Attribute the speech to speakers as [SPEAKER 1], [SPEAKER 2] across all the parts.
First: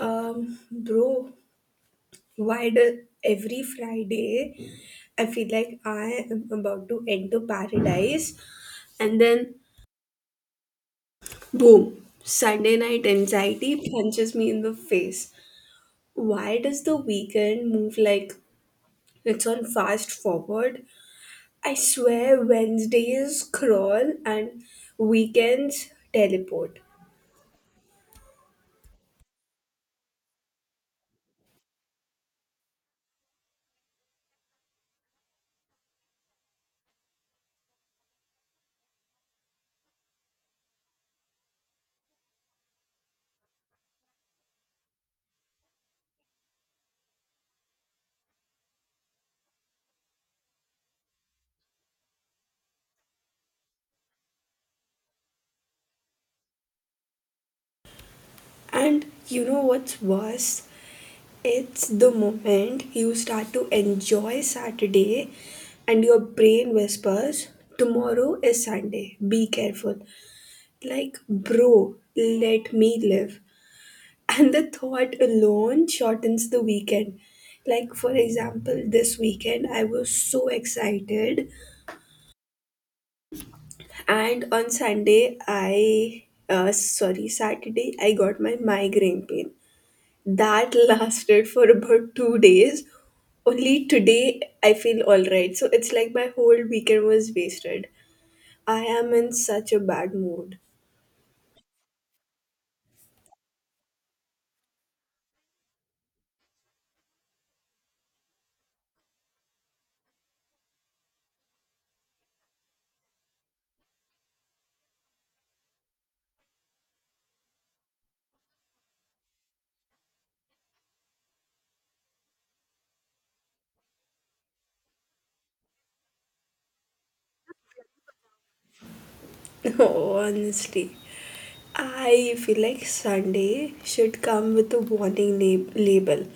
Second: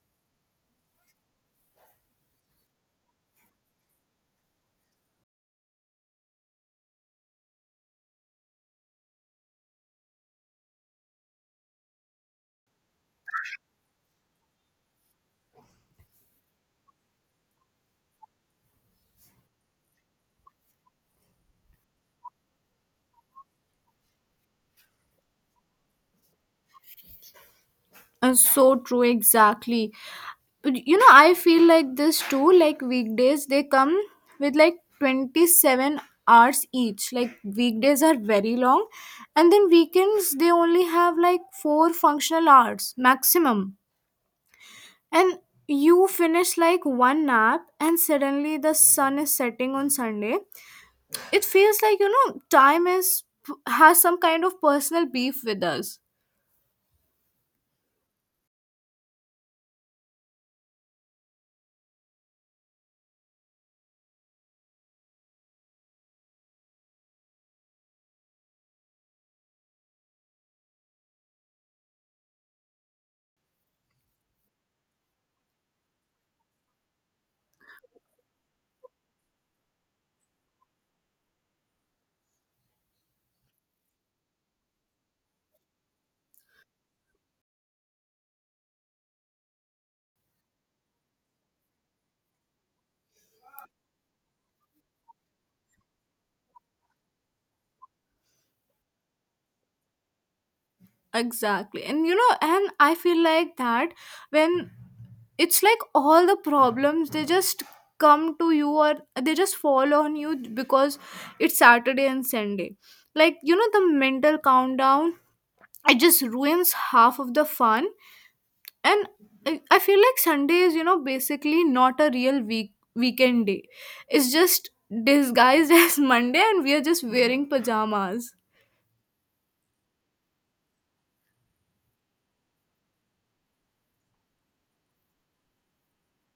[SPEAKER 1] Bro, why do every Friday I feel like I am about to enter paradise and then boom, Sunday night anxiety punches me in the face. Why does the weekend move like it's on fast forward? I swear Wednesdays crawl and weekends teleport.
[SPEAKER 2] So true, exactly. But, you know, I feel like this too. Like weekdays, they come with like 27 hours each. Like weekdays are very long, and then weekends they only have like four functional hours maximum. And you finish like one nap, and suddenly the sun is setting on Sunday. It feels like you know time is has some kind of personal beef with us.
[SPEAKER 1] And you know what's worse? It's the moment you start to enjoy Saturday and your brain whispers, tomorrow is Sunday, be careful. Like, bro, let me live. And the thought alone shortens the weekend. Like, for example, this weekend I was so excited, and on Sunday, I, sorry, Saturday, I got my migraine pain. That lasted for about 2 days. Only today I feel alright. So it's like my whole weekend was wasted. I am in such a bad mood.
[SPEAKER 2] Exactly. And you know, and I feel like that when it's like all the problems they just come to you or they just fall on you because it's Saturday and Sunday. Like, you know, the mental countdown, it just ruins half of the fun. And I feel like Sunday is, you know, basically not a real weekend day. It's just disguised as Monday and we are just wearing pajamas.
[SPEAKER 1] Honestly, I feel like Sunday should come with a warning label,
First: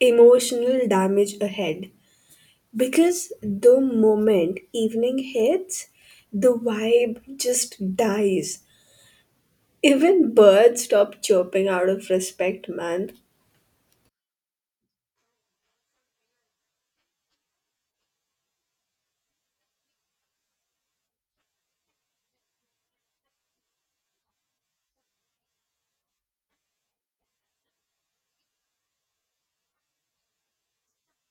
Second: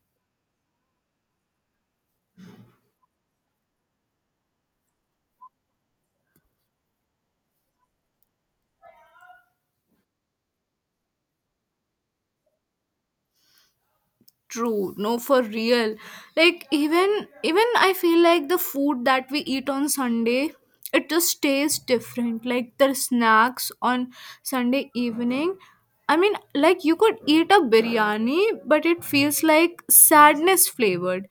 [SPEAKER 1] emotional damage ahead. Because the moment evening hits, the vibe just dies. Even birds stop chirping out of respect, man.
[SPEAKER 2] True, no, for real, like even even I feel like the food that we eat on Sunday, it just tastes different, like the snacks on Sunday evening. I mean, like you could eat a biryani but it feels like sadness flavored.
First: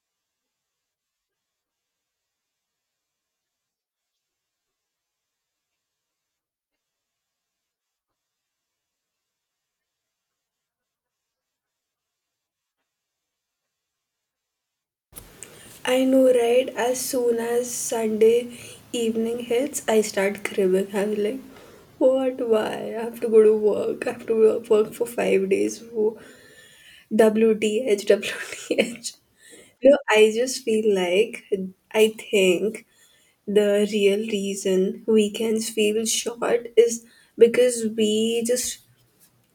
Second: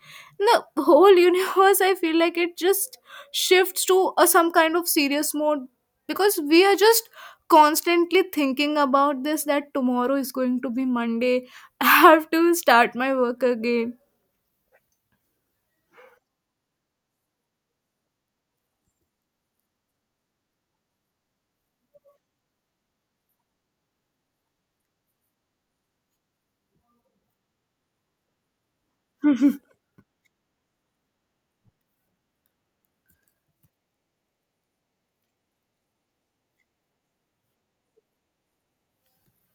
[SPEAKER 2] The whole universe I feel like it just shifts to a, some kind of serious mode because we are just constantly thinking about this that tomorrow is going to be Monday. I have to start my work again.
[SPEAKER 1] I know, right? As soon as Sunday evening hits, I start cribbing. I'm like, what? Why? I have to go to work. I have to work for 5 days. WTH, WTH. No, I just feel like I think the real reason weekends feel short is because we just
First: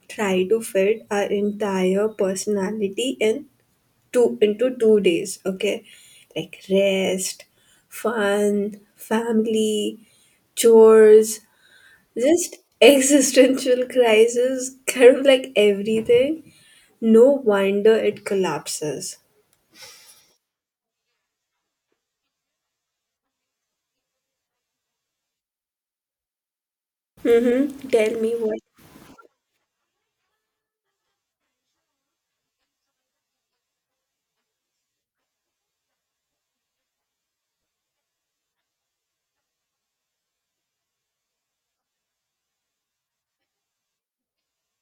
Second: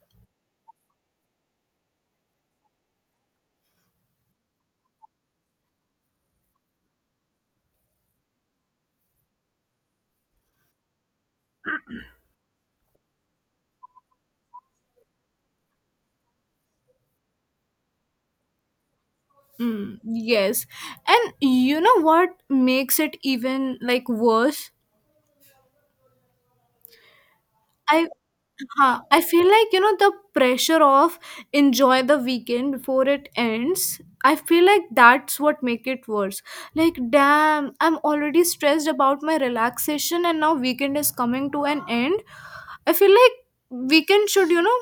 [SPEAKER 1] try to fit our entire personality in two into 2 days, okay? Like, rest, fun, family, chores, just existential crisis, kind of like everything. No wonder it collapses.
[SPEAKER 2] Yes. And you know what makes it even like worse?
[SPEAKER 1] Mm-hmm.
[SPEAKER 2] I
[SPEAKER 1] Tell me what.
[SPEAKER 2] I feel like you know the pressure of enjoy the weekend before it ends. I feel like that's what make it worse. Like damn, I'm already stressed about my relaxation and now weekend is coming to an end. I feel like weekend should, you know,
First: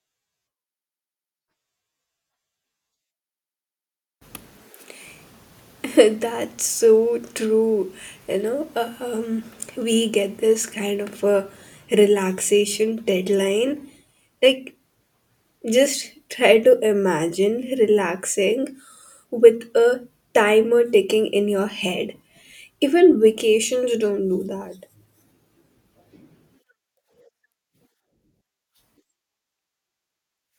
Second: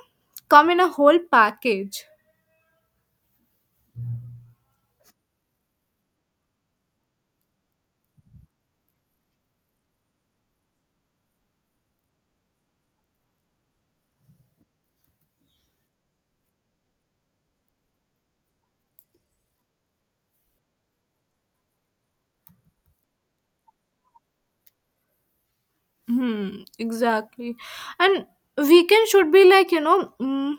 [SPEAKER 2] come in a whole package.
[SPEAKER 1] That's so true. You know, um, we get this kind of a relaxation deadline. Like, just try to imagine relaxing with a timer ticking in your head. Even vacations don't do that.
[SPEAKER 2] Exactly. And weekend should be like, you know,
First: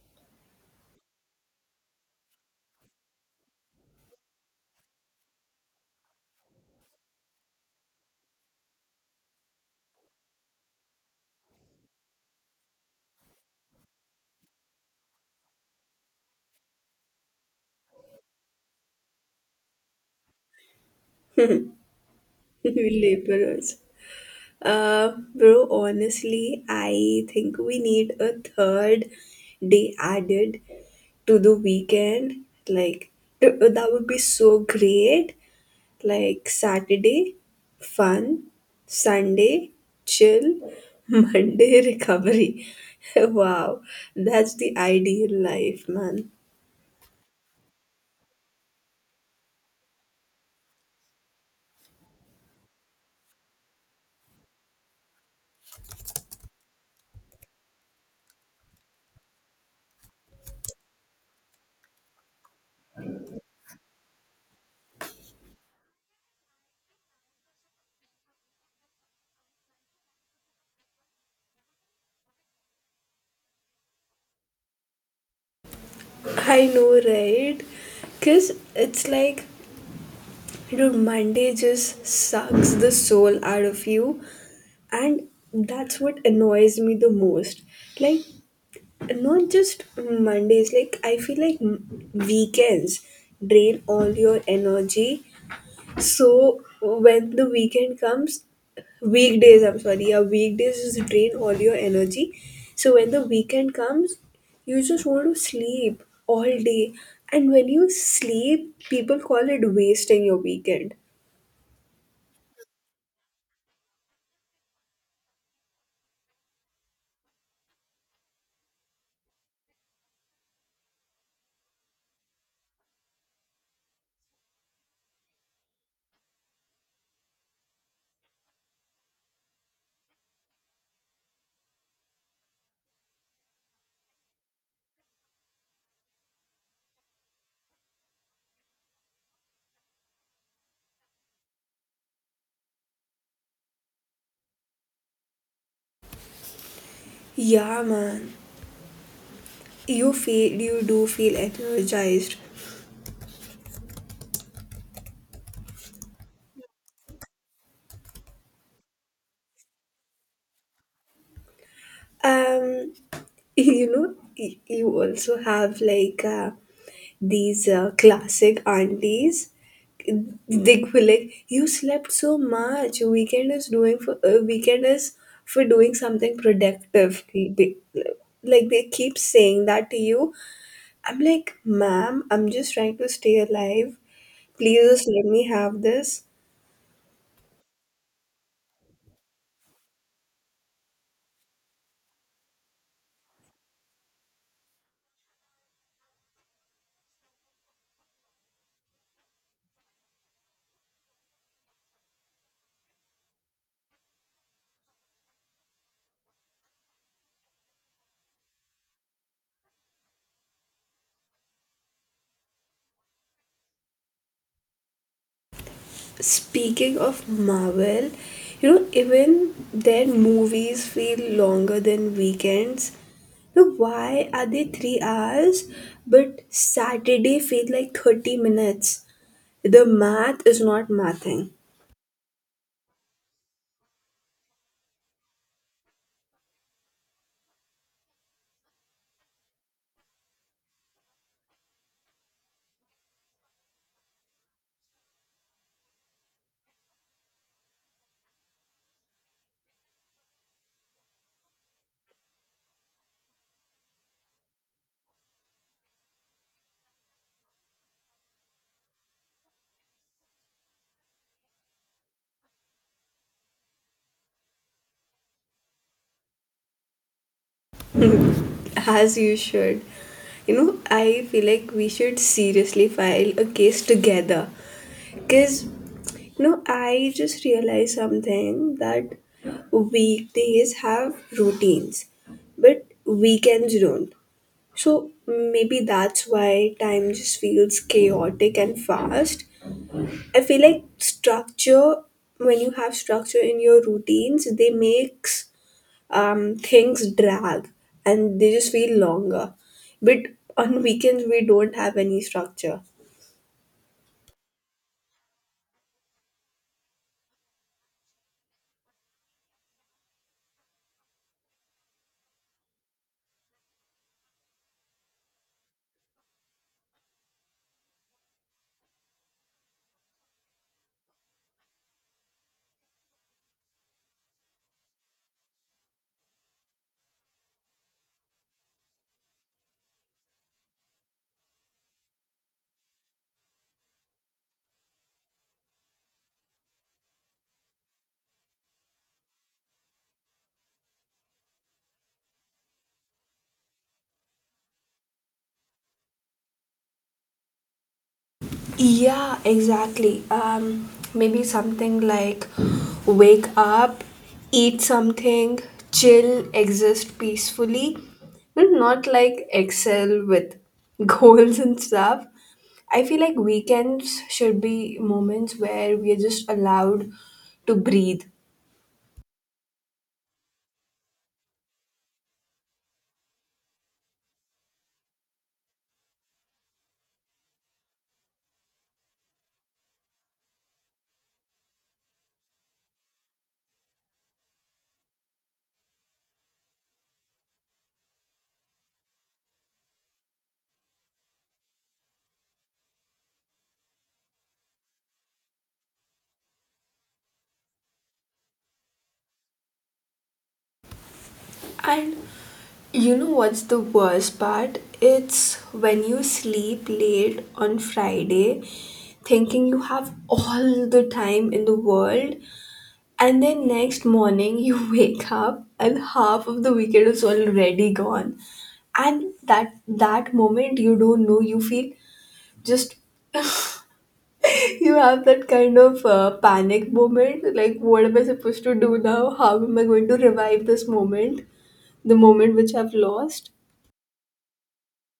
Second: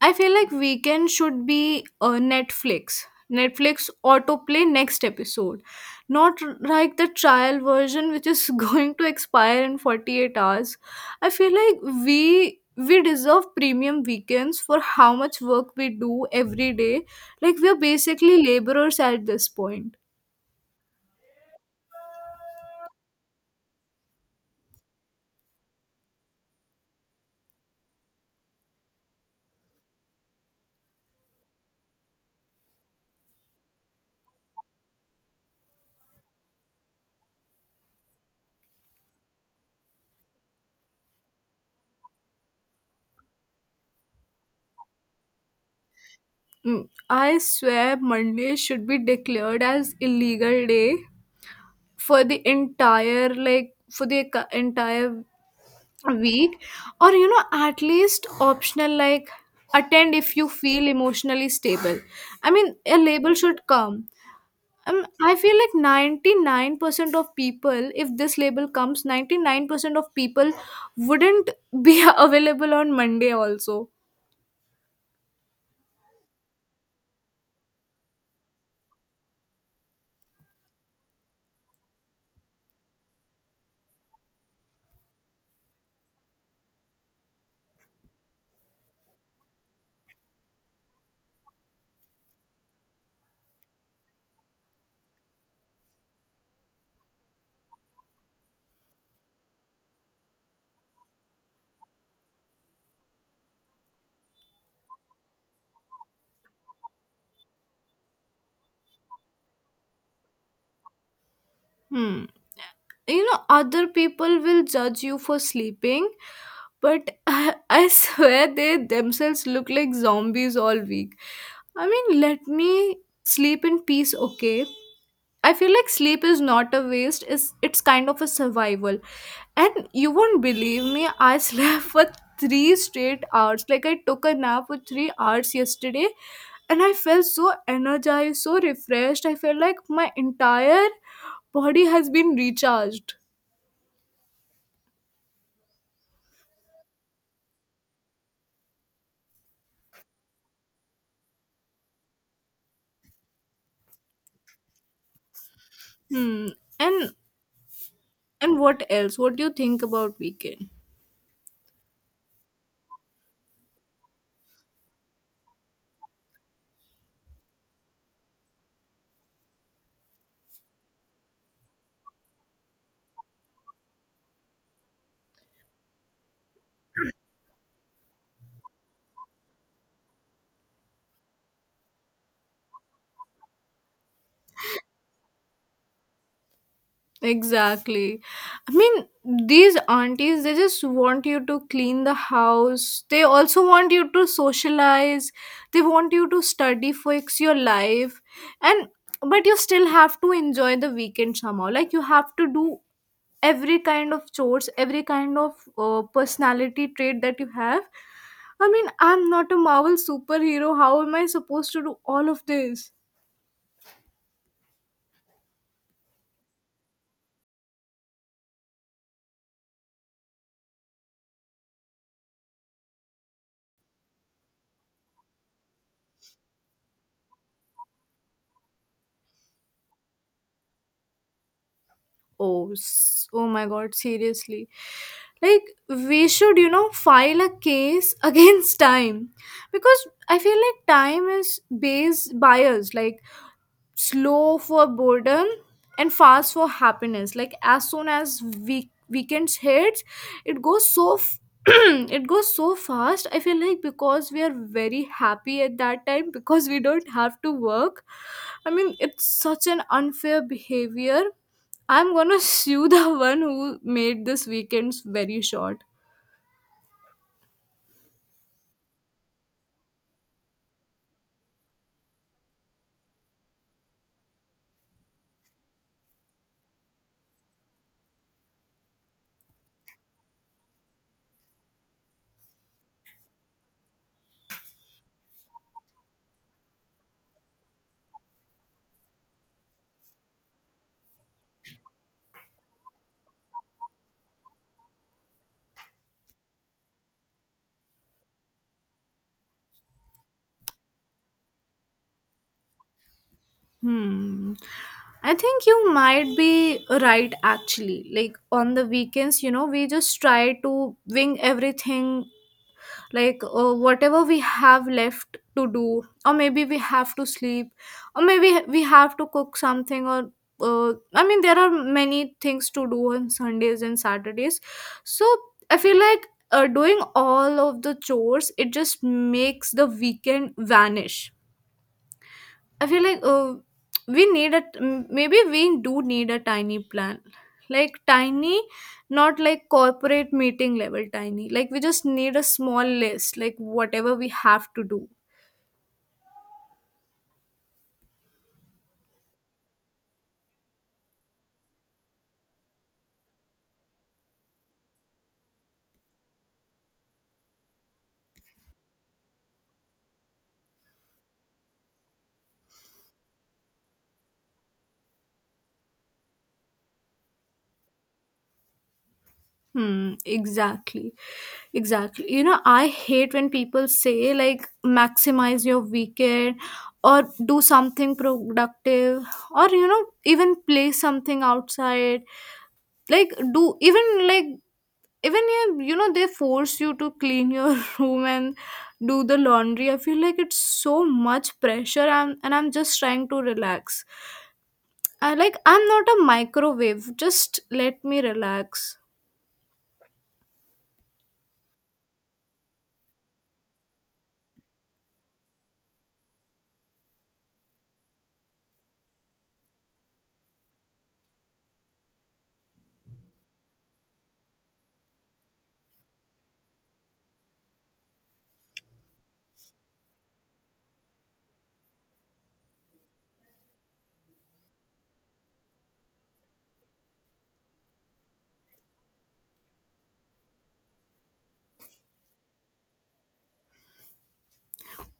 [SPEAKER 2] I feel like weekend should be a Netflix. Netflix autoplay next episode. Not r- Like the trial version which is going to expire in 48 hours. I feel like we deserve premium weekends for how much work we do every day. Like we are basically laborers at this point.
[SPEAKER 1] We laborers. Bro, honestly, I think we need a third day added to the weekend. Like, that would be so great, like, Saturday, fun, Sunday, chill, Monday, recovery. Wow, that's the ideal life, man.
[SPEAKER 2] I swear Monday should be declared as illegal day for the entire like entire week, or you know at least optional, like attend if you feel emotionally stable. I mean a label should come. I feel like 99% of people, if this label comes, 99% of people wouldn't be available on Monday also.
[SPEAKER 1] I know, right? Because it's like, dude, Monday just sucks the soul out of you, and that's what annoys me the most. Like, not just Mondays, like, I feel like weekends drain all your energy. So when the weekend comes, weekdays, I'm sorry, yeah, weekdays just drain all your energy. So when the weekend comes, you just want to sleep all day. And when you sleep, people call it wasting your weekend.
[SPEAKER 2] Hmm. You know other people will judge you for sleeping. But I swear they themselves look like zombies all week. I mean, let me sleep in peace, okay? I feel like sleep is not a waste, it's kind of a survival. And you won't believe me, I slept for three straight hours. Like, I took a nap for 3 hours yesterday and I felt so energized, so refreshed. I felt like my entire body has been recharged.
[SPEAKER 1] Yeah, man. You do feel energized.
[SPEAKER 2] Hmm. And what else? What do you think about weekend?
[SPEAKER 1] Um, you know, you also have, like, these classic aunties Dick will like, you slept so much. Weekend is doing for weekend is for doing something productive. Like they keep saying that to you. I'm like, ma'am, I'm just trying to stay alive. Please just let me have this.
[SPEAKER 2] Exactly. I mean, these aunties, they just want you to clean the house. They also want you to socialize. They want you to study, fix your life. And but you still have to enjoy the weekend somehow. Like you have to do every kind of chores, every kind of personality trait that you have. I mean, I'm not a Marvel superhero. How am I supposed to do all of this?
[SPEAKER 1] Speaking of Marvel, you know, even their movies feel longer than weekends. Now, why are they 3 hours, but Saturday feel like 30 minutes? The math is not mathing.
[SPEAKER 2] Oh my god, seriously. Like, we should, you know, file a case against time because I feel like time is base biased. Like, slow for boredom and fast for happiness. Like as soon as weekends hits, it it goes so fast. I feel like because we are very happy at that time, because we don't have to work. I mean, it's such an unfair behavior. I'm gonna sue the one who made this weekends very short.
[SPEAKER 1] As you should. You know, I feel like we should seriously file a case together, because, you know, I just realized something, that weekdays have routines but weekends don't. So maybe that's why time just feels chaotic and fast. I feel like structure, when you have structure in your routines, they makes things drag and they just feel longer. But on weekends, we don't have any structure.
[SPEAKER 2] Hmm. I think you might be right actually. Like on the weekends, you know, we just try to wing everything, like whatever we have left to do, or maybe we have to sleep, or maybe we have to cook something, or I mean, there are many things to do on Sundays and Saturdays. So I feel like doing all of the chores, it just makes the weekend vanish. I feel like we maybe we do need a tiny plan, like tiny, not like corporate meeting level tiny. Like we just need a small list, like whatever we have to do.
[SPEAKER 1] Yeah, exactly. Maybe something like wake up, eat something, chill, exist peacefully, but not like excel with goals and stuff. I feel like weekends should be moments where we are just allowed to breathe.
[SPEAKER 2] Hmm. Exactly. Exactly. You know, I hate when people say like maximize your weekend or do something productive, or you know even play something outside, like do even like even yeah, you know they force you to clean your room and do the laundry. I feel like it's so much pressure. I'm just trying to relax. I'm not a microwave, just let me relax.
[SPEAKER 1] And you know what's the worst part? It's when you sleep late on Friday, thinking you have all the time in the world, and then next morning you wake up and half of the weekend is already gone. And that moment, you don't know, you feel just you have that kind of panic moment, like, what am I supposed to do now? How am I going to revive this moment, the moment which I've lost?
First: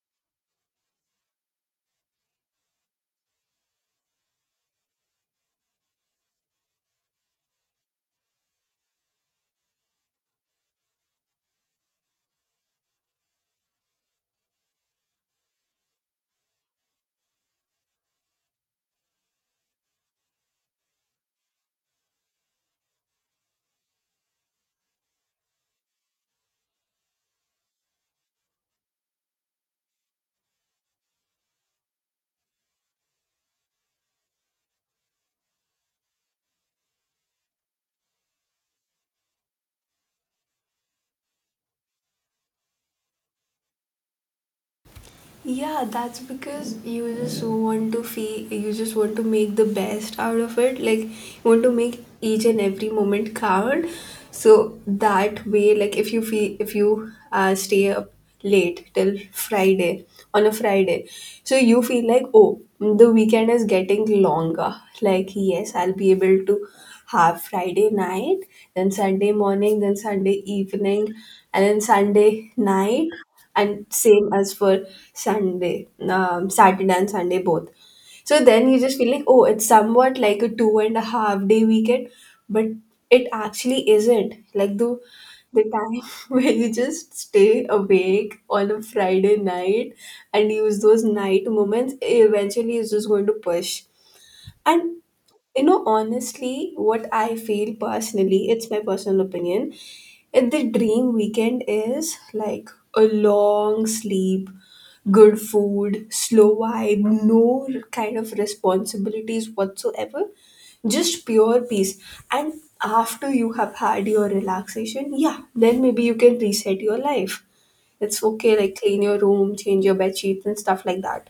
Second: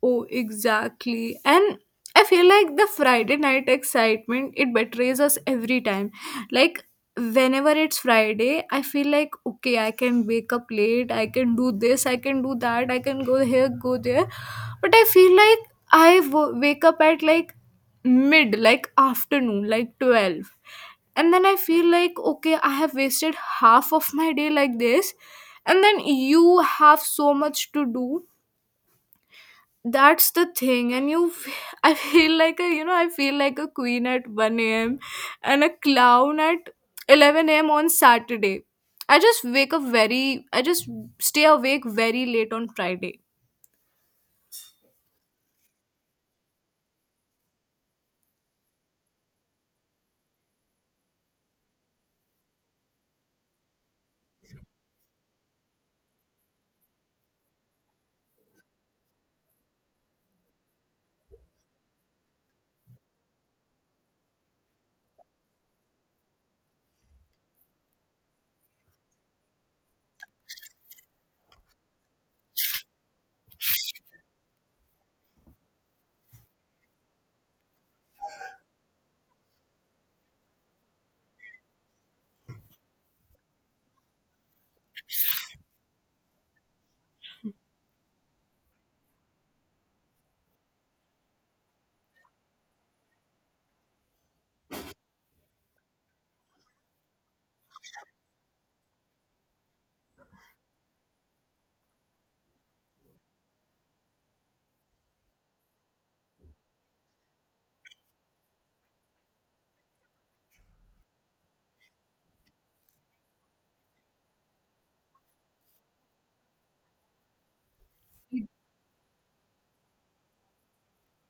[SPEAKER 2] Oh, exactly. And I feel like the Friday night excitement, it betrays us every time. Like, whenever it's Friday, I feel like, okay, I can wake up late, I can do this, I can do that, I can go here, go there. But I feel like wake up at like like afternoon, like 12. And then I feel like, okay, I have wasted half of my day like this. And then you have so much to do, that's the thing. And I feel like a I feel like a queen at 1 a.m. and a clown at 11 a.m. on Saturday. I just stay awake very late on Friday.
[SPEAKER 1] Yeah, that's because you just want to feel, you just want to make the best out of it. Like, you want to make each and every moment count. So that way, like, if you stay up late till Friday, on a Friday, so you feel like, oh, the weekend is getting longer. Like, yes, I'll be able to have Friday night, then Sunday morning, then Sunday evening, and then Sunday night, and same as for Sunday, Saturday and Sunday both. So then you just feel like, oh, it's somewhat like a 2.5-day weekend, but it actually isn't. Like the time where you just stay awake on a Friday night and use those night moments eventually is just going to push. And, you know, honestly, what I feel personally, it's my personal opinion. And the dream weekend is like a long sleep, good food, slow vibe, no kind of responsibilities whatsoever, just pure peace. And after you have had your relaxation, yeah, then maybe you can reset your life. It's okay, like clean your room, change your bed sheets, and stuff like that.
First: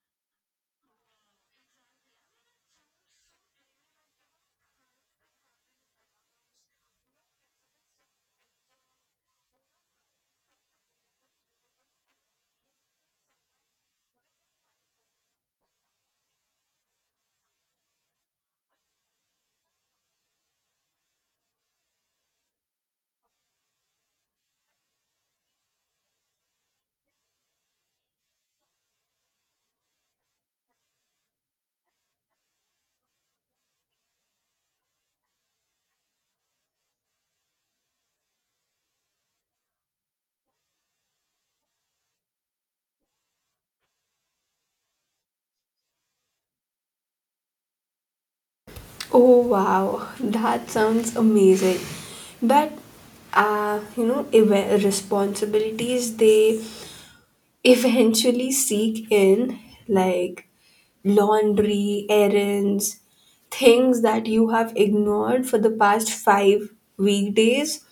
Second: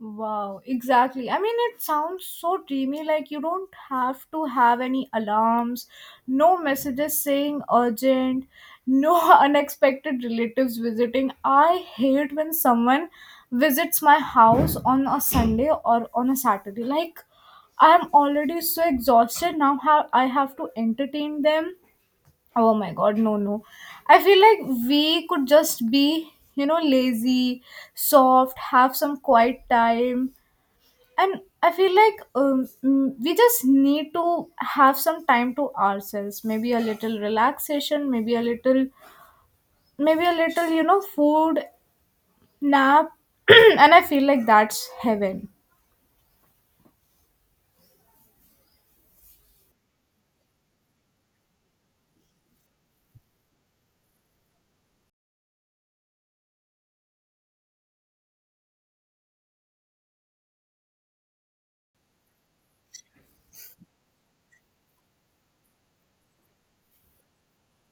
[SPEAKER 2] Wow, exactly. I mean, it sounds so dreamy. Like, you don't have to have any alarms, no messages saying urgent, no unexpected relatives visiting. I hate when someone visits my house on a Sunday or on a Saturday. Like, I'm already so exhausted. I have to entertain them. Oh my god, no, no. I feel like we could just be, you know, lazy, soft, have some quiet time. And I feel like we just need to have some time to ourselves, maybe a little relaxation, maybe a little you know food, nap. And I feel like that's heaven.
[SPEAKER 1] Oh wow, that sounds amazing. But, you know, responsibilities, they eventually seek in, like, laundry, errands, things that you have ignored for the past 5 weekdays,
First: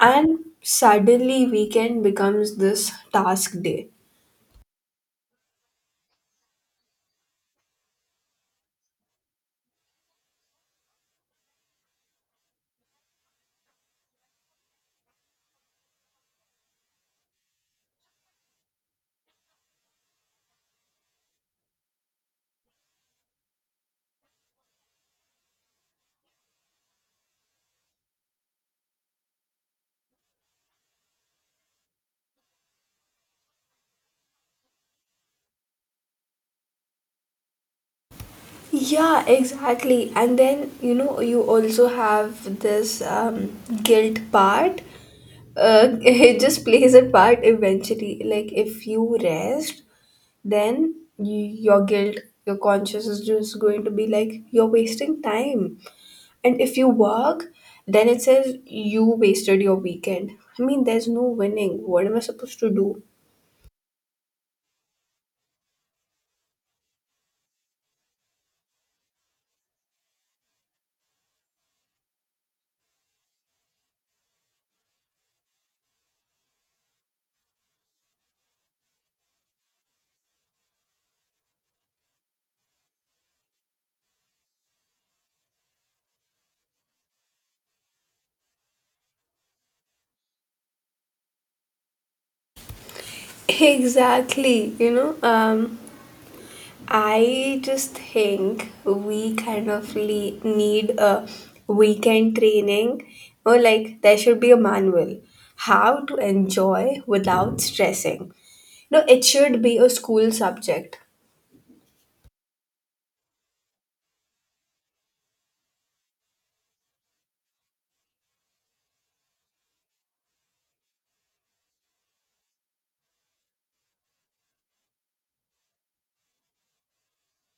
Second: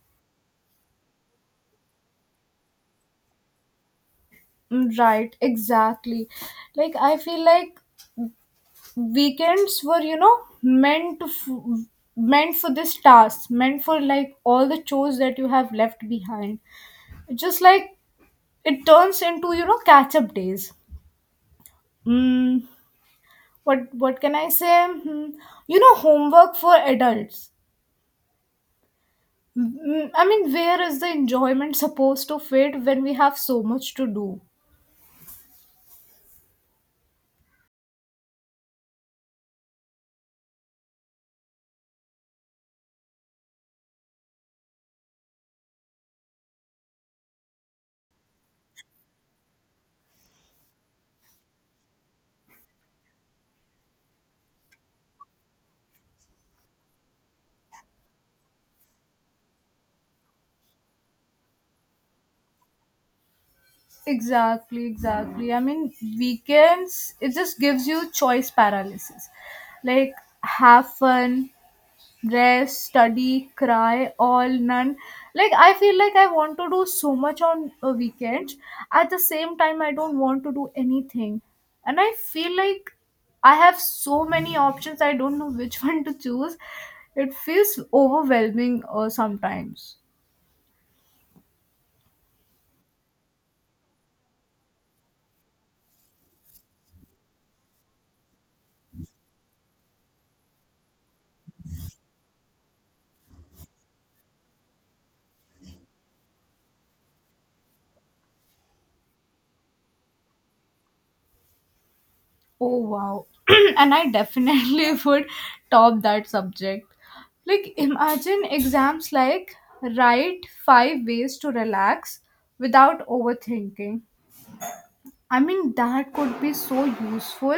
[SPEAKER 1] and suddenly weekend becomes this task day.
[SPEAKER 2] Right, exactly. Like I feel like weekends were you know meant to f- meant for this task, meant for like all the chores that you have left behind. Just like it turns into you know catch up days. Mm, what can I say? Hmm, you know, homework for adults. Mm, I mean, where is the enjoyment supposed to fit when we have so much to do?
[SPEAKER 1] Yeah, exactly. And then, you know, you also have this guilt part. It just plays a part eventually. Like, if you rest, then your guilt, your conscience is just going to be like you're wasting time. And if you work, then it says you wasted your weekend. I mean, there's no winning. What am I supposed to do?
[SPEAKER 2] Exactly, exactly. I mean, weekends, it just gives you choice paralysis. Like, have fun, rest, study, cry, all, none. Like I feel like I want to do so much on weekends, at the same time I don't want to do anything. And I feel like I have so many options, I don't know which one to choose. It feels overwhelming sometimes.
[SPEAKER 1] Exactly. You know. I just think we kind of need a weekend training, or like there should be a manual, how to enjoy without stressing. No, it should be a school subject.
[SPEAKER 2] Oh wow. And I definitely would top that subject. Like imagine exams like write five ways to relax without overthinking. I mean, that could be so useful.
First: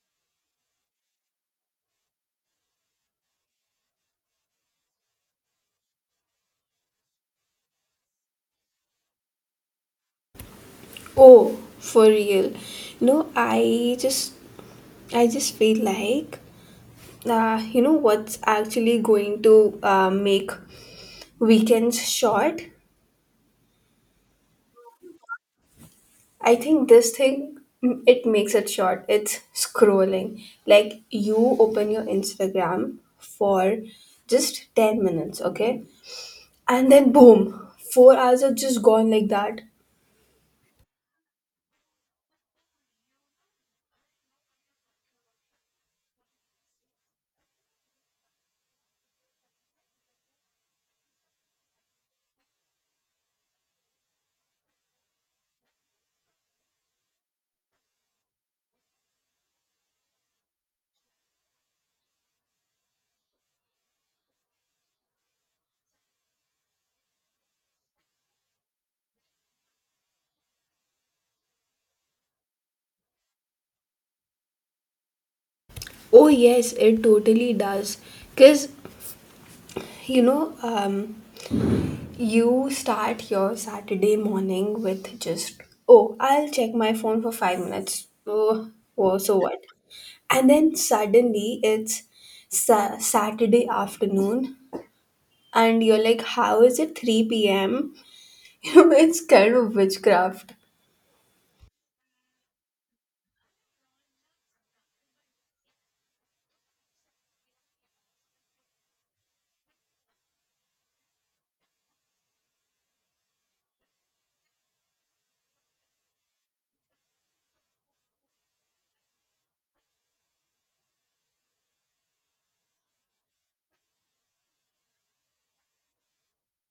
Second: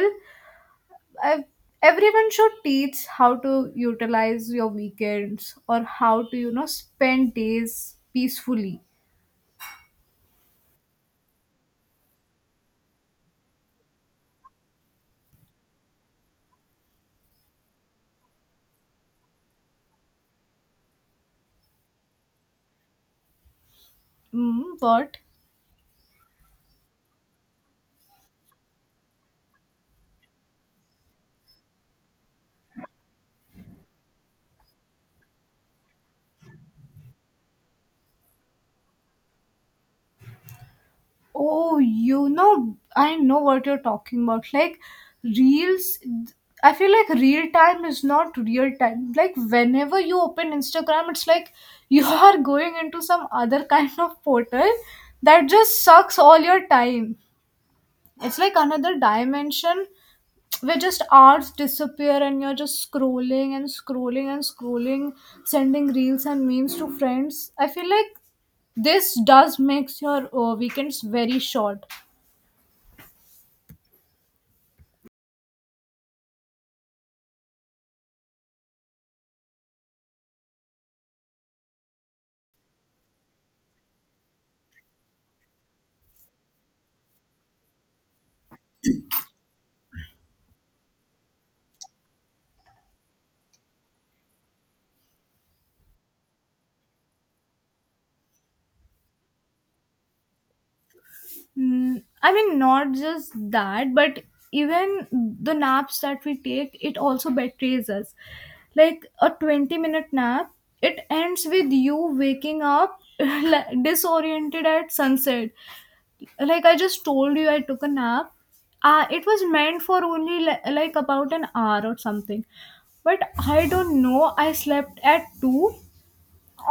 [SPEAKER 2] I, Everyone should teach how to utilize your weekends or how to, you know, spend days peacefully.
[SPEAKER 1] Oh, for real. No, I just feel like, you know what's actually going to make weekends short?
[SPEAKER 2] Mm, but,
[SPEAKER 1] I think this thing, it makes it short. It's scrolling. Like you open your Instagram for just 10 minutes, okay? And then boom, 4 hours are just gone like that.
[SPEAKER 2] oh, you know, I know what you're talking about. Like, reels, I feel like real time is not real time. Like, whenever you open Instagram, it's like you are going into some other kind of portal that just sucks all your time. It's like another dimension where just hours disappear and you're just scrolling and scrolling and scrolling, sending reels and memes to friends. I feel like this does makes your weekends very short.
[SPEAKER 1] Oh yes, it totally does. Cuz, you know, you start your Saturday morning with just, oh, I'll check my phone for 5 minutes. Oh, oh so what? And then suddenly it's Saturday afternoon and you're like, how is it 3 p.m.? You know, it's kind of witchcraft.
[SPEAKER 2] Mm, I mean, not just that, but even the naps that we take, it also betrays us. Like a 20-minute nap, it ends with you waking up like disoriented at sunset. Like I just told you, I took a nap, it was meant for only like about an hour or something. But I don't know, I slept at 2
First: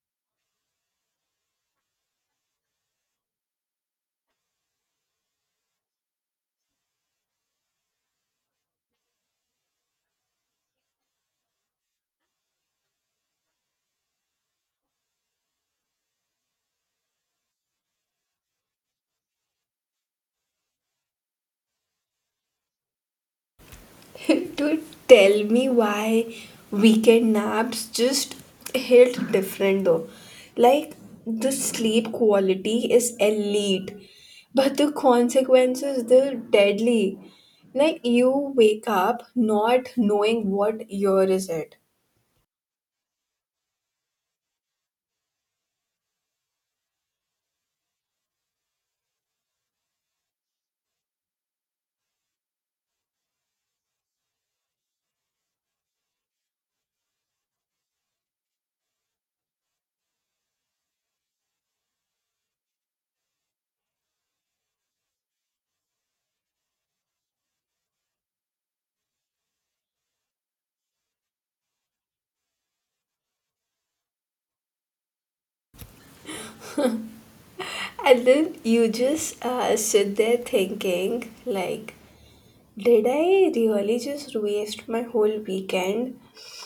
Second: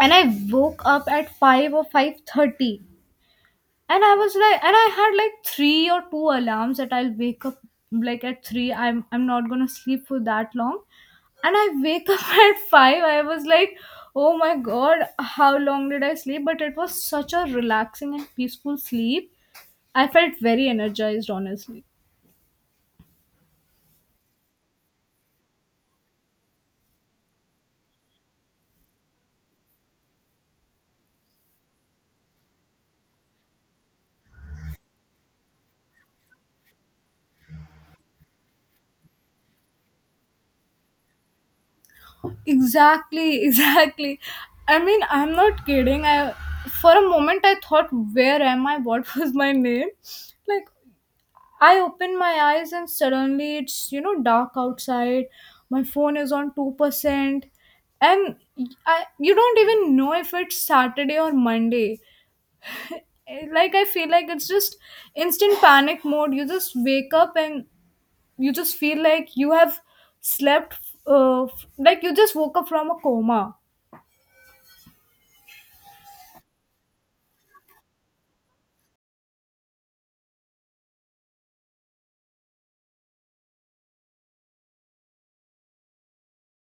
[SPEAKER 2] and I woke up at 5 or 5:30. And I was like, and I had like three or two alarms that I'll wake up like at 3, I'm not gonna sleep for that long. And I wake up at 5, I was like, oh my god, how long did I sleep? But it was such a relaxing and peaceful sleep. I felt very energized, honestly.
[SPEAKER 1] To tell me why weekend naps just hit different though. Like, the sleep quality is elite, but the consequences, they're deadly. Like, you wake up not knowing what year is it.
[SPEAKER 2] Exactly, exactly. I mean, I'm not kidding. I For a moment I thought, where am I? What was my name? Like I opened my eyes and suddenly it's you know dark outside. My phone is on 2%, and I you don't even know if it's Saturday or Monday. Like I feel like it's just instant panic mode. You just wake up and you just feel like you have slept like you just woke up from a coma.
[SPEAKER 1] And then you just sit there thinking, like, did I really just waste my whole weekend?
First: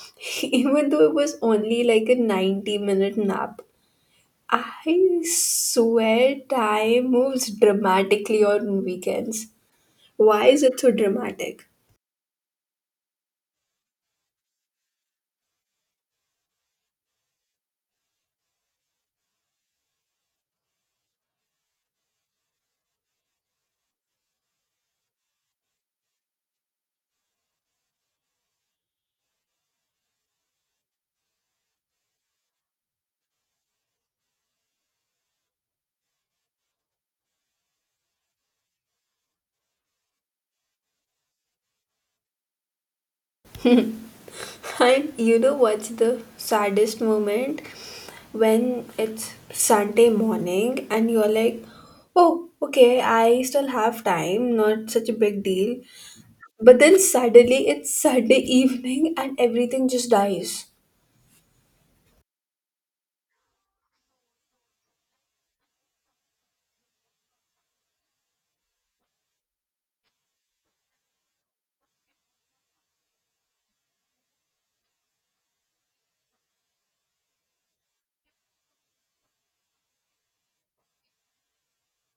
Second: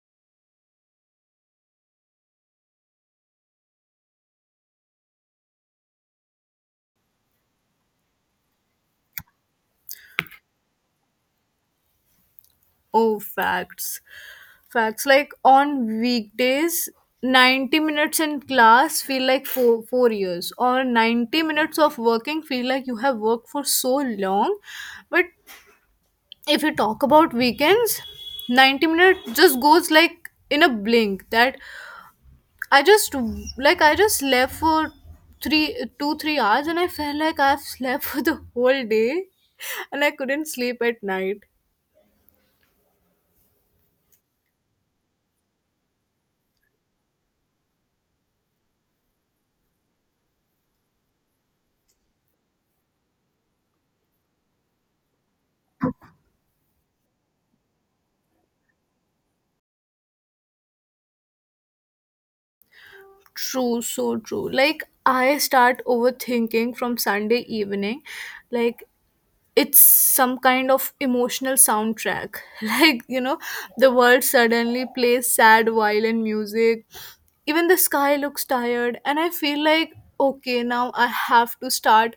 [SPEAKER 1] Even though it was only like a 90-minute nap. I swear time moves dramatically on weekends. Why is it so dramatic?
[SPEAKER 2] Oh, facts. Facts, like on weekdays, 90 minutes in class feel like four years, or 90 minutes of working feel like you have worked for so long. But if you talk about weekends, 90 minutes just goes like in a blink. That I just like I just slept for three hours and I felt like I've slept for the whole day and I couldn't sleep at night.
[SPEAKER 1] And you know what's the saddest moment? When it's Sunday morning and you're like, oh, okay, I still have time, not such a big deal. But then suddenly it's Sunday evening and everything just dies.
[SPEAKER 2] True, so true. Like I start overthinking from Sunday evening. Like it's some kind of emotional soundtrack, like you know the world suddenly plays sad violin music, even the sky looks tired and I feel like, okay, now I have to start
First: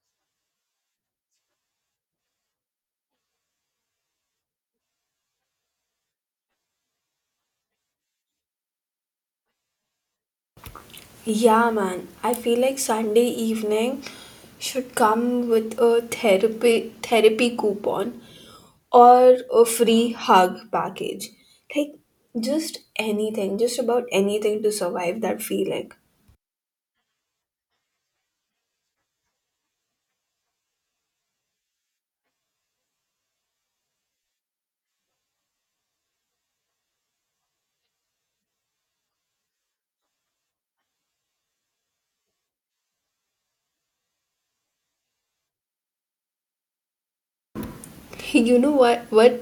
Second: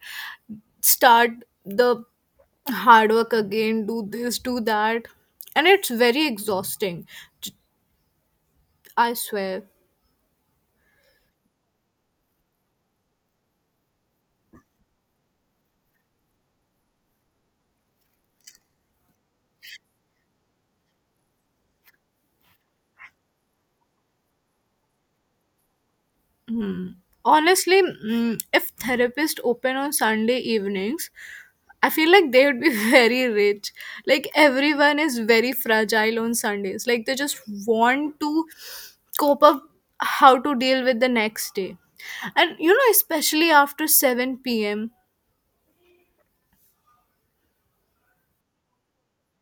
[SPEAKER 2] start the hard work again, do this, do that, and it's very exhausting. J- I swear.
[SPEAKER 1] Yeah, man. I feel like Sunday evening should come with a therapy coupon, or a free hug package. Like, just anything, just about anything to survive that feeling.
[SPEAKER 2] Hmm. Honestly, if therapist open on Sunday evenings, I feel like they would be very rich. Like everyone is very fragile on Sundays. Like they just want to cope up, how to deal with the next day. And you know, especially after 7 p.m.,
[SPEAKER 1] You know what what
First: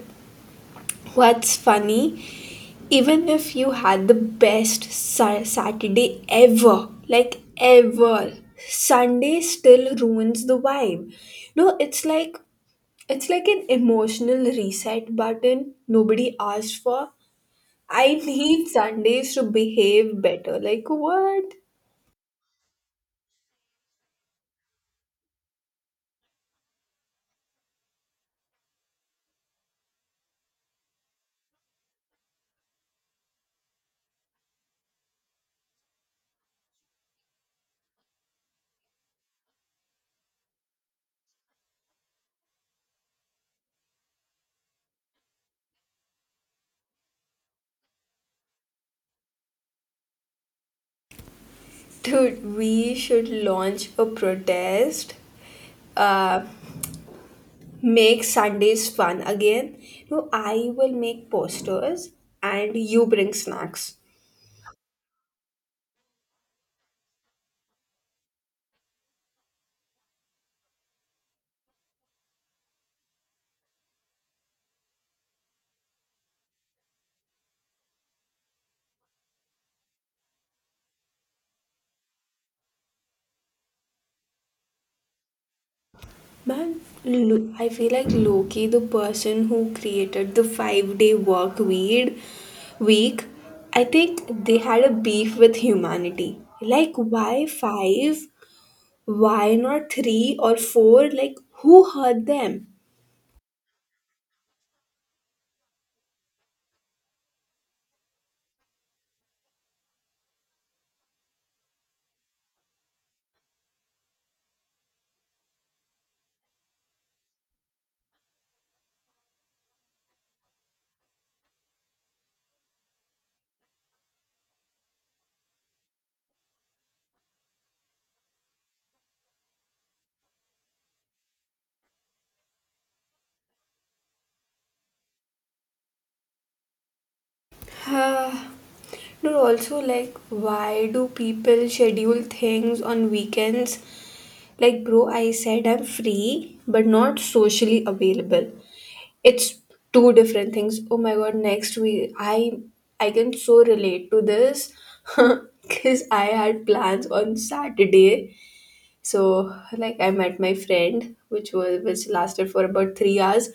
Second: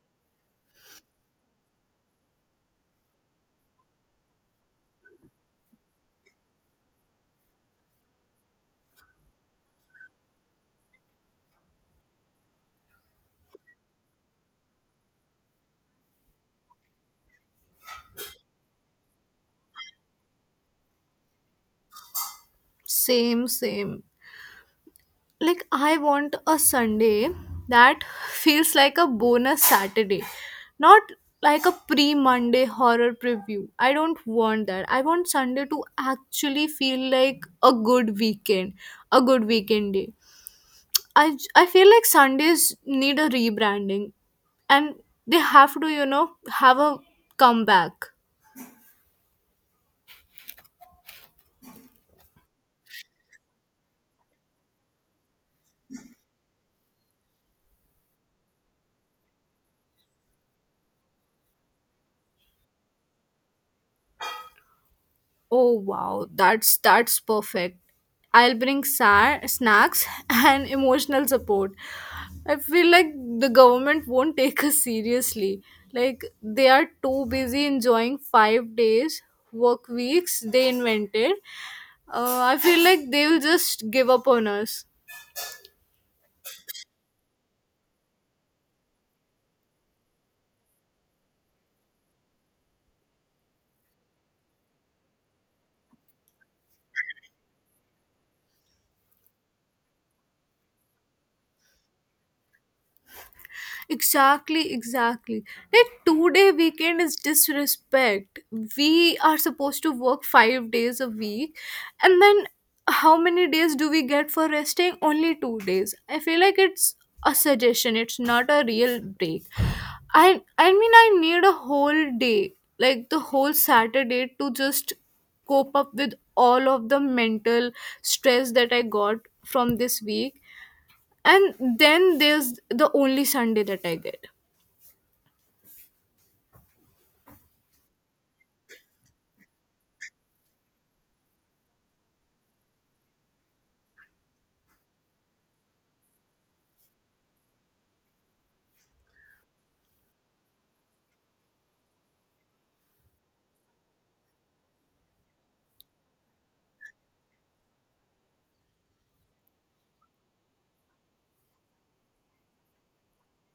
[SPEAKER 1] What's funny, even if you had the best Saturday ever, like ever, Sunday still ruins the vibe. No, it's like an emotional reset button nobody asked for. I need Sundays to behave better. Like what?
[SPEAKER 2] same. Like I want a Sunday that feels like a bonus Saturday, not like a pre Monday horror preview. I don't want that. I want Sunday to actually feel like a good weekend, a good weekend day. I feel like Sundays need a rebranding and they have to, you know, have a comeback.
[SPEAKER 1] Dude, we should launch a protest, uh, make Sundays fun again. No, I will make posters and you bring snacks.
[SPEAKER 2] Oh wow, that's perfect. I'll bring snacks and emotional support. I feel like the government won't take us seriously. Like they are too busy enjoying 5 days work weeks they invented. I feel like they will just give up on us.
[SPEAKER 1] Man, I feel like Loki, the person who created the 5-day work weed week, I think they had a beef with humanity. Like, why five? Why not three or four? Like, who hurt them?
[SPEAKER 2] Exactly, exactly. That 2 day weekend is disrespect. We are supposed to work 5 days a week, and then how many days do we get for resting? Only 2 days. I feel like it's a suggestion, it's not a real break. I mean, I need a whole day, like the whole Saturday, to just cope up with all of the mental stress that I got from this week. And then there's the only Sunday that I get.
[SPEAKER 1] Uh, No, also, like, why do people schedule things on weekends? Like, bro, I said I'm free, but not socially available. It's two different things. Oh my god, next week I can so relate to this because I had plans on Saturday. So, like, I met my friend, which lasted for about 3 hours.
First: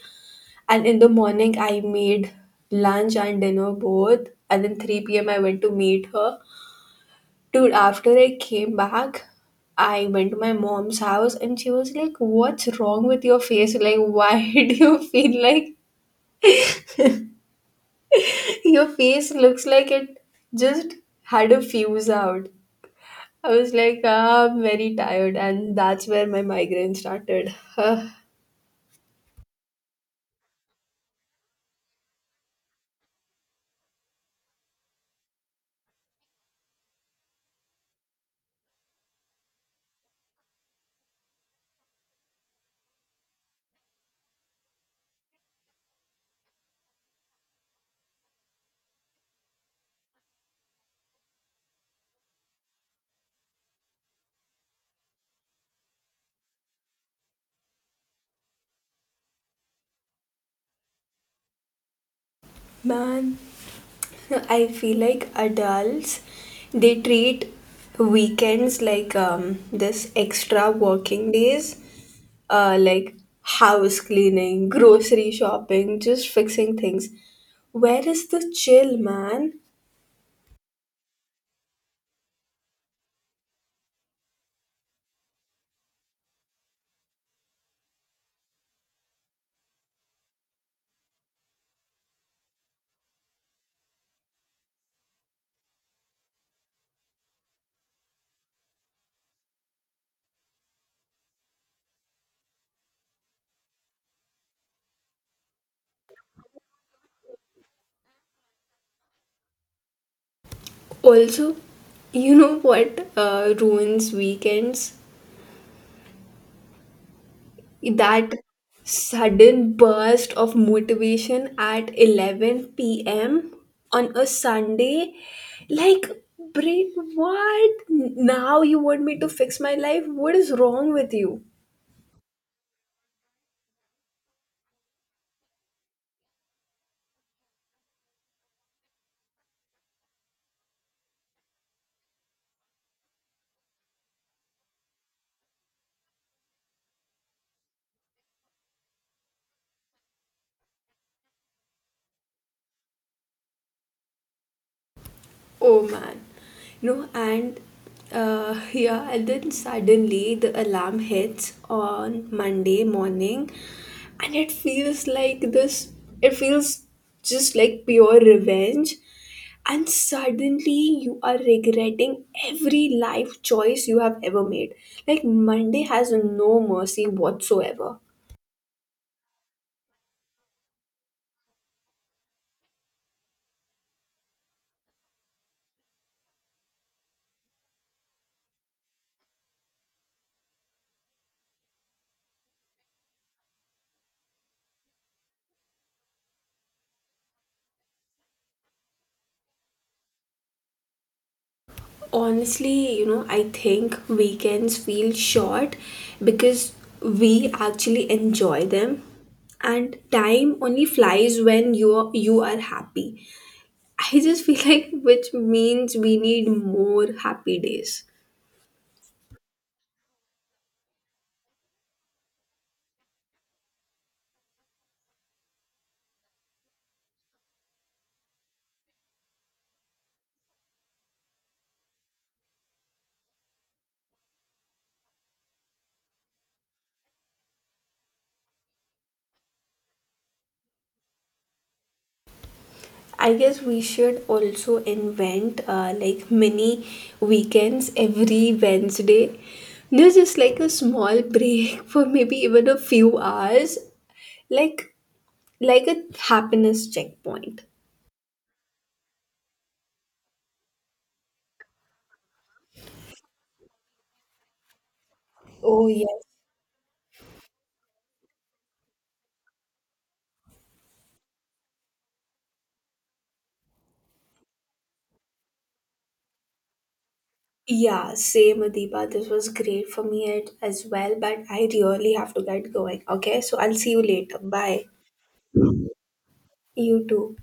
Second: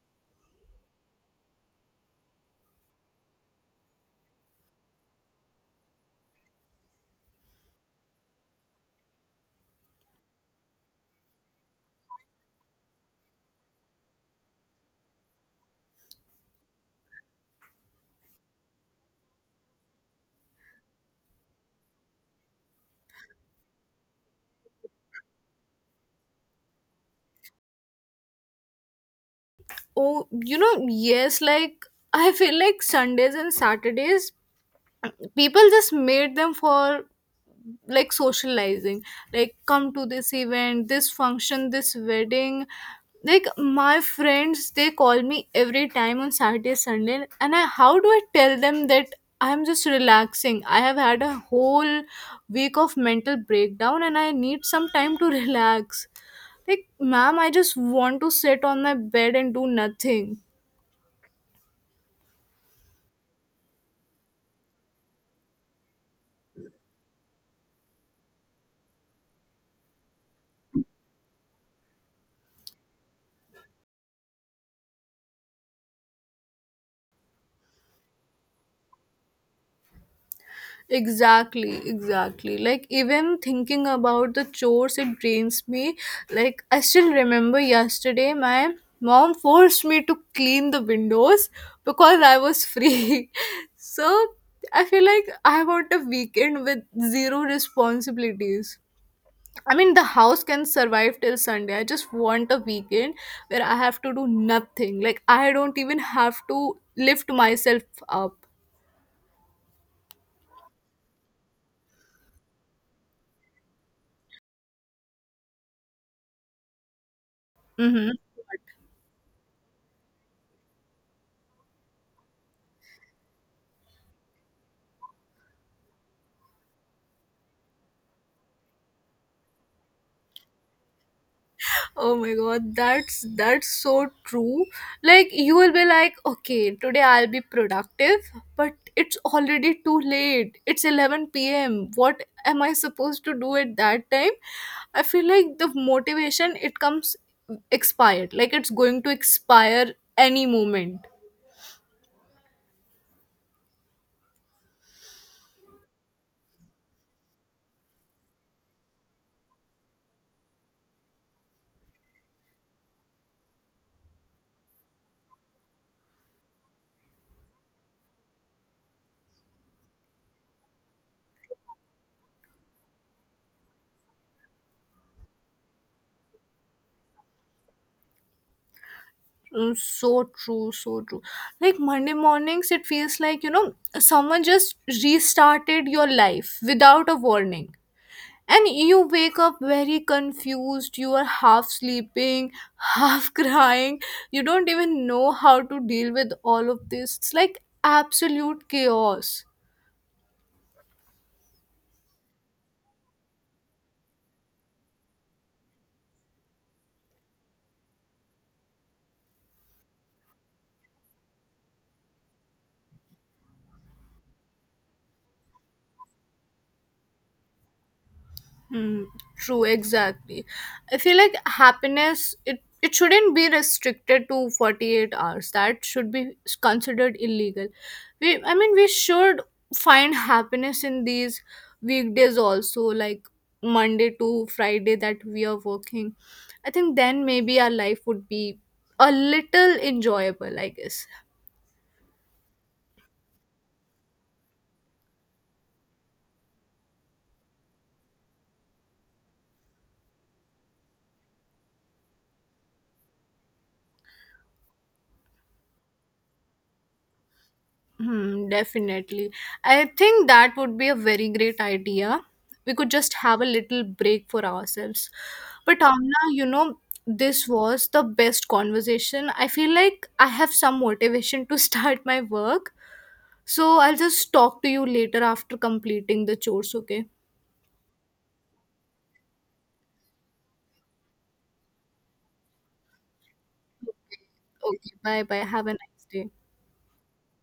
[SPEAKER 1] And in the morning I made lunch and dinner both. And then 3 p.m. I went to meet her. Dude, after I came back, I went to my mom's house and she was like, what's wrong with your face? Like, why do you feel like your face looks like it just had a fuse out? I was like, Ah, I'm very tired, and that's where my migraine started.
[SPEAKER 2] Oh, you know, yes, like I feel like Sundays and Saturdays, people just made them for like socializing. Like, come to this event, this function, this wedding. Like, my friends, they call me every time on Saturday, Sunday, and I, how do I tell them that I'm just relaxing? I have had a whole week of mental breakdown and I need some time to relax. Like, ma'am, I just want to sit on my bed and do nothing.
[SPEAKER 1] Man, I feel like adults, they treat weekends like this extra working days, like house cleaning, grocery shopping, just fixing things. Where is the chill, man?
[SPEAKER 2] Exactly, exactly. Like even thinking about the chores, it drains me. Like I still remember yesterday, my mom forced me to clean the windows because I was free. So I feel like I want a weekend with zero responsibilities. I mean, the house can survive till Sunday. I just want a weekend where I have to do nothing. Like I don't even have to lift myself up.
[SPEAKER 1] Also, you know what ruins weekends?
[SPEAKER 2] Mm-hmm.
[SPEAKER 1] That sudden burst of motivation at 11 p.m. on a Sunday, like, brain, what? Now you want me to fix my life? What is wrong with you?
[SPEAKER 2] Oh my god, that's so true. Like you will be like, okay, today I'll be productive, but it's already too late. It's 11 p.m. What am I supposed to do at that time? I feel like the motivation, it comes expired. Like it's going to expire any moment.
[SPEAKER 1] Oh man. You know, and yeah, and then suddenly the alarm hits on Monday morning, and it feels just like pure revenge. And suddenly you are regretting every life choice you have ever made. Like, Monday has no mercy whatsoever.
[SPEAKER 2] Mm. So true, so true. Like Monday mornings, it feels like, you know, someone just restarted your life without a warning, and you wake up very confused. You are half sleeping, half crying. You don't even know how to deal with all of this. It's like absolute chaos.
[SPEAKER 1] Honestly, you know, I think weekends feel short because we actually enjoy them and time only flies when you are, happy. I just feel like, which means we need more happy days.
[SPEAKER 2] Hmm, true, exactly. I feel like happiness, it shouldn't be restricted to 48 hours. That should be considered illegal. We I mean we should find happiness in these weekdays also, like Monday to Friday that we are working. I think then maybe our life would be a little enjoyable, I guess.
[SPEAKER 1] I guess we should also invent, like, mini weekends every Wednesday. There's just like a small break for maybe even a few hours, like, a happiness checkpoint.
[SPEAKER 2] Hmm, definitely. I think that would be a very great idea. We could just have a little break for ourselves. But
[SPEAKER 1] Oh,
[SPEAKER 2] Amna,
[SPEAKER 1] yes.
[SPEAKER 2] you know, this was the best conversation. I feel like I have some motivation to start my work. So I'll just talk to you later after completing the chores, okay?
[SPEAKER 1] Yeah, same, Adiba. This was great for me as well, but I really have to get going. Okay, so I'll see you later. Bye.
[SPEAKER 2] Okay, bye bye. Have a nice day.
[SPEAKER 1] You too.